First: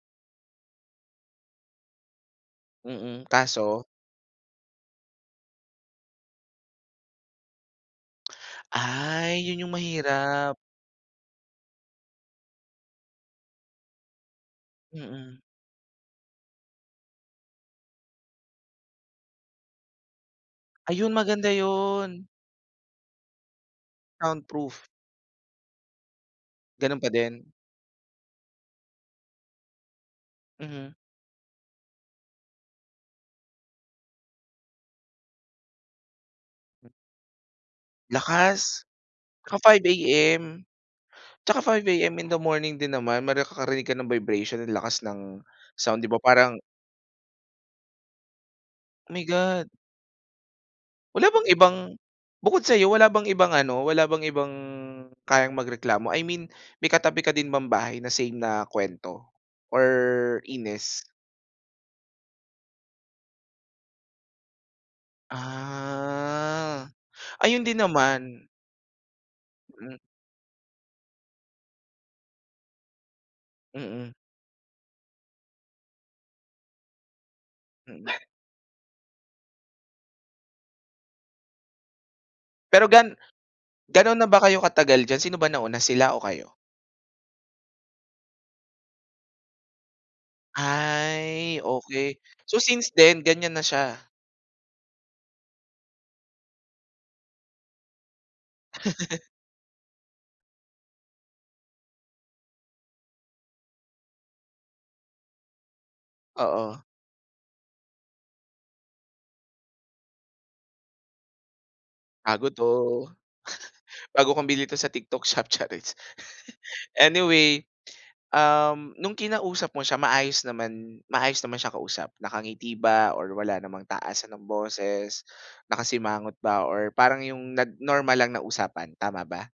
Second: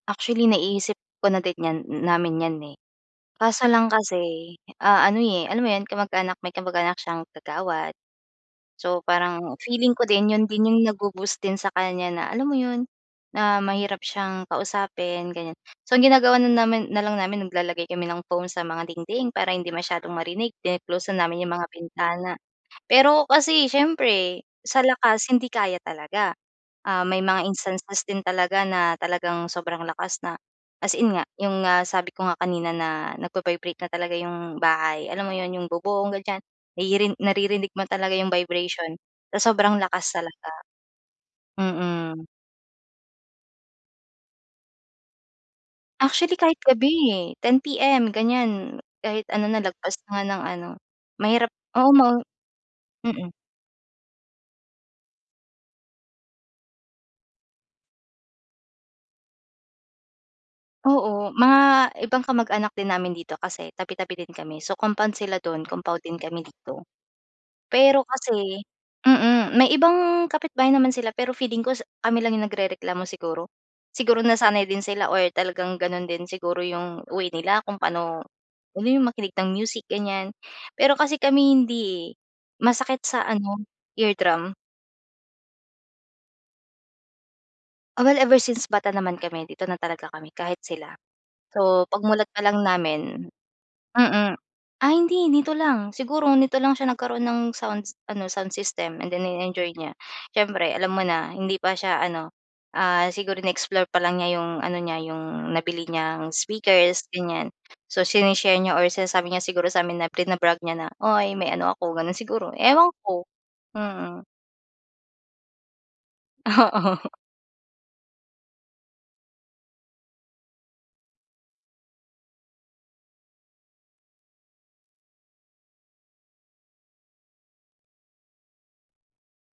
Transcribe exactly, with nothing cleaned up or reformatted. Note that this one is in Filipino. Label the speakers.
Speaker 1: Actually, naiisip ko na din niyan, hmm, namin 'yan, eh.
Speaker 2: Mm,
Speaker 1: Kaso
Speaker 2: kaso?
Speaker 1: lang kasi ano, ah, eh, alam mo 'yon kamag-anak, may kamag-anak siyang kagawad. So,
Speaker 2: Ay!
Speaker 1: parang
Speaker 2: Yun yung
Speaker 1: feeling ko din 'yon
Speaker 2: mahirap.
Speaker 1: din yung nag-bo-boost din sa kanya, na alam mo 'yon? Na mahirap siyang kausapin
Speaker 2: Mm.
Speaker 1: gan'yan. So, ang ginagawa namin, na lang namin naglalagay kami ng foam sa mga dingding para hindi masyadong marinig, then kino-close
Speaker 2: Ayun
Speaker 1: namin
Speaker 2: maganda
Speaker 1: yung mga
Speaker 2: 'yon.
Speaker 1: bintana. Pero kasi siyempre sa
Speaker 2: Soundproof.
Speaker 1: lakas hindi kaya talaga.
Speaker 2: Gano'n
Speaker 1: Ah,
Speaker 2: pa
Speaker 1: may mga
Speaker 2: din?
Speaker 1: instances din talaga na talagang sobrang lakas na as
Speaker 2: Mm.
Speaker 1: in nga yung nga sabi ko nga kanina na nagba-vibrate na talaga yung bahay, alam mo 'yon? Yung bobong gan'yan, nari narinig mo talaga yung
Speaker 2: Lakas!
Speaker 1: vibration sa
Speaker 2: Ah,
Speaker 1: sobrang
Speaker 2: five
Speaker 1: lakas talaga,
Speaker 2: AM? Tsaka five AM in
Speaker 1: mm.
Speaker 2: the morning din naman may ka karinig ka ng vibration lakas ng sound, 'di ba?
Speaker 1: Actually
Speaker 2: Parang
Speaker 1: kahit gabi, eh, ten P-M gan'yan.
Speaker 2: My
Speaker 1: Kahit ano na
Speaker 2: God!
Speaker 1: lagpas nga ng ano.
Speaker 2: Wala bang
Speaker 1: Mahirap
Speaker 2: ibang
Speaker 1: oo ma
Speaker 2: bukod sa'yo wala bang
Speaker 1: mm.
Speaker 2: ibang ano? Wala bang ibang kayang magreklamo? I mean may katabi ka din ba bahay na same na kuwento or inis?
Speaker 1: Oo, mga ibang kamag-anak din namin dito kasi tabi, tabi din kami so compound sila do'n, compound din kami dito.
Speaker 2: Ah, ayun din
Speaker 1: Pero
Speaker 2: naman.
Speaker 1: kasi, mm, may
Speaker 2: Mhm.
Speaker 1: ibang kapitbahay naman sila pero feeling ko kami lang yung nagrereklamo siguro?
Speaker 2: Mm.
Speaker 1: Siguro nasanay din sila or talagang gano'n din siguro yung way nila kung
Speaker 2: Mm,
Speaker 1: paano yung makinig ng music gan'yan. Pero kasi kami hindi, eh.
Speaker 2: Pero
Speaker 1: Masakit
Speaker 2: gan
Speaker 1: sa ano,
Speaker 2: ga'no na ba
Speaker 1: eardrum.
Speaker 2: kayo katagal diyan? Sino ba nauna? Sila o kayo?
Speaker 1: Oh, well ever since bata naman kami dito na talaga kami kahit sila.
Speaker 2: Ay
Speaker 1: So, pag
Speaker 2: okey.
Speaker 1: mulat pa
Speaker 2: So
Speaker 1: lang
Speaker 2: since then
Speaker 1: namin,
Speaker 2: gan'yan na siya?
Speaker 1: mm. Ah, hindi dito lang, siguro nito lang siya nagkaroon ng sound ano sound system and then ini-enjoy niya siyempre alam mo na? Hindi pa siya ano siguro, in-explore pa lang niya 'yong ano niya, 'yong nabili niyang
Speaker 2: Oo.
Speaker 1: speakers gan'yan. So sine-share niya or sinasabi niya siguro sa amin na bina-brag niya na, "Uy may ano ako," gano'n
Speaker 2: Bago
Speaker 1: siguro,
Speaker 2: 'to!
Speaker 1: ewan ko, mm.
Speaker 2: Bago kong bili ito sa TikTok shop, chariz!
Speaker 1: Oo.
Speaker 2: Anyway, um, nung kinausap mo siya maayos naman maayos naman siyang kausap? Nakangiti ba or wala namang taasan ng boses? Nakasimangot ba or parang yung nag normal lang na usapan, tama ba?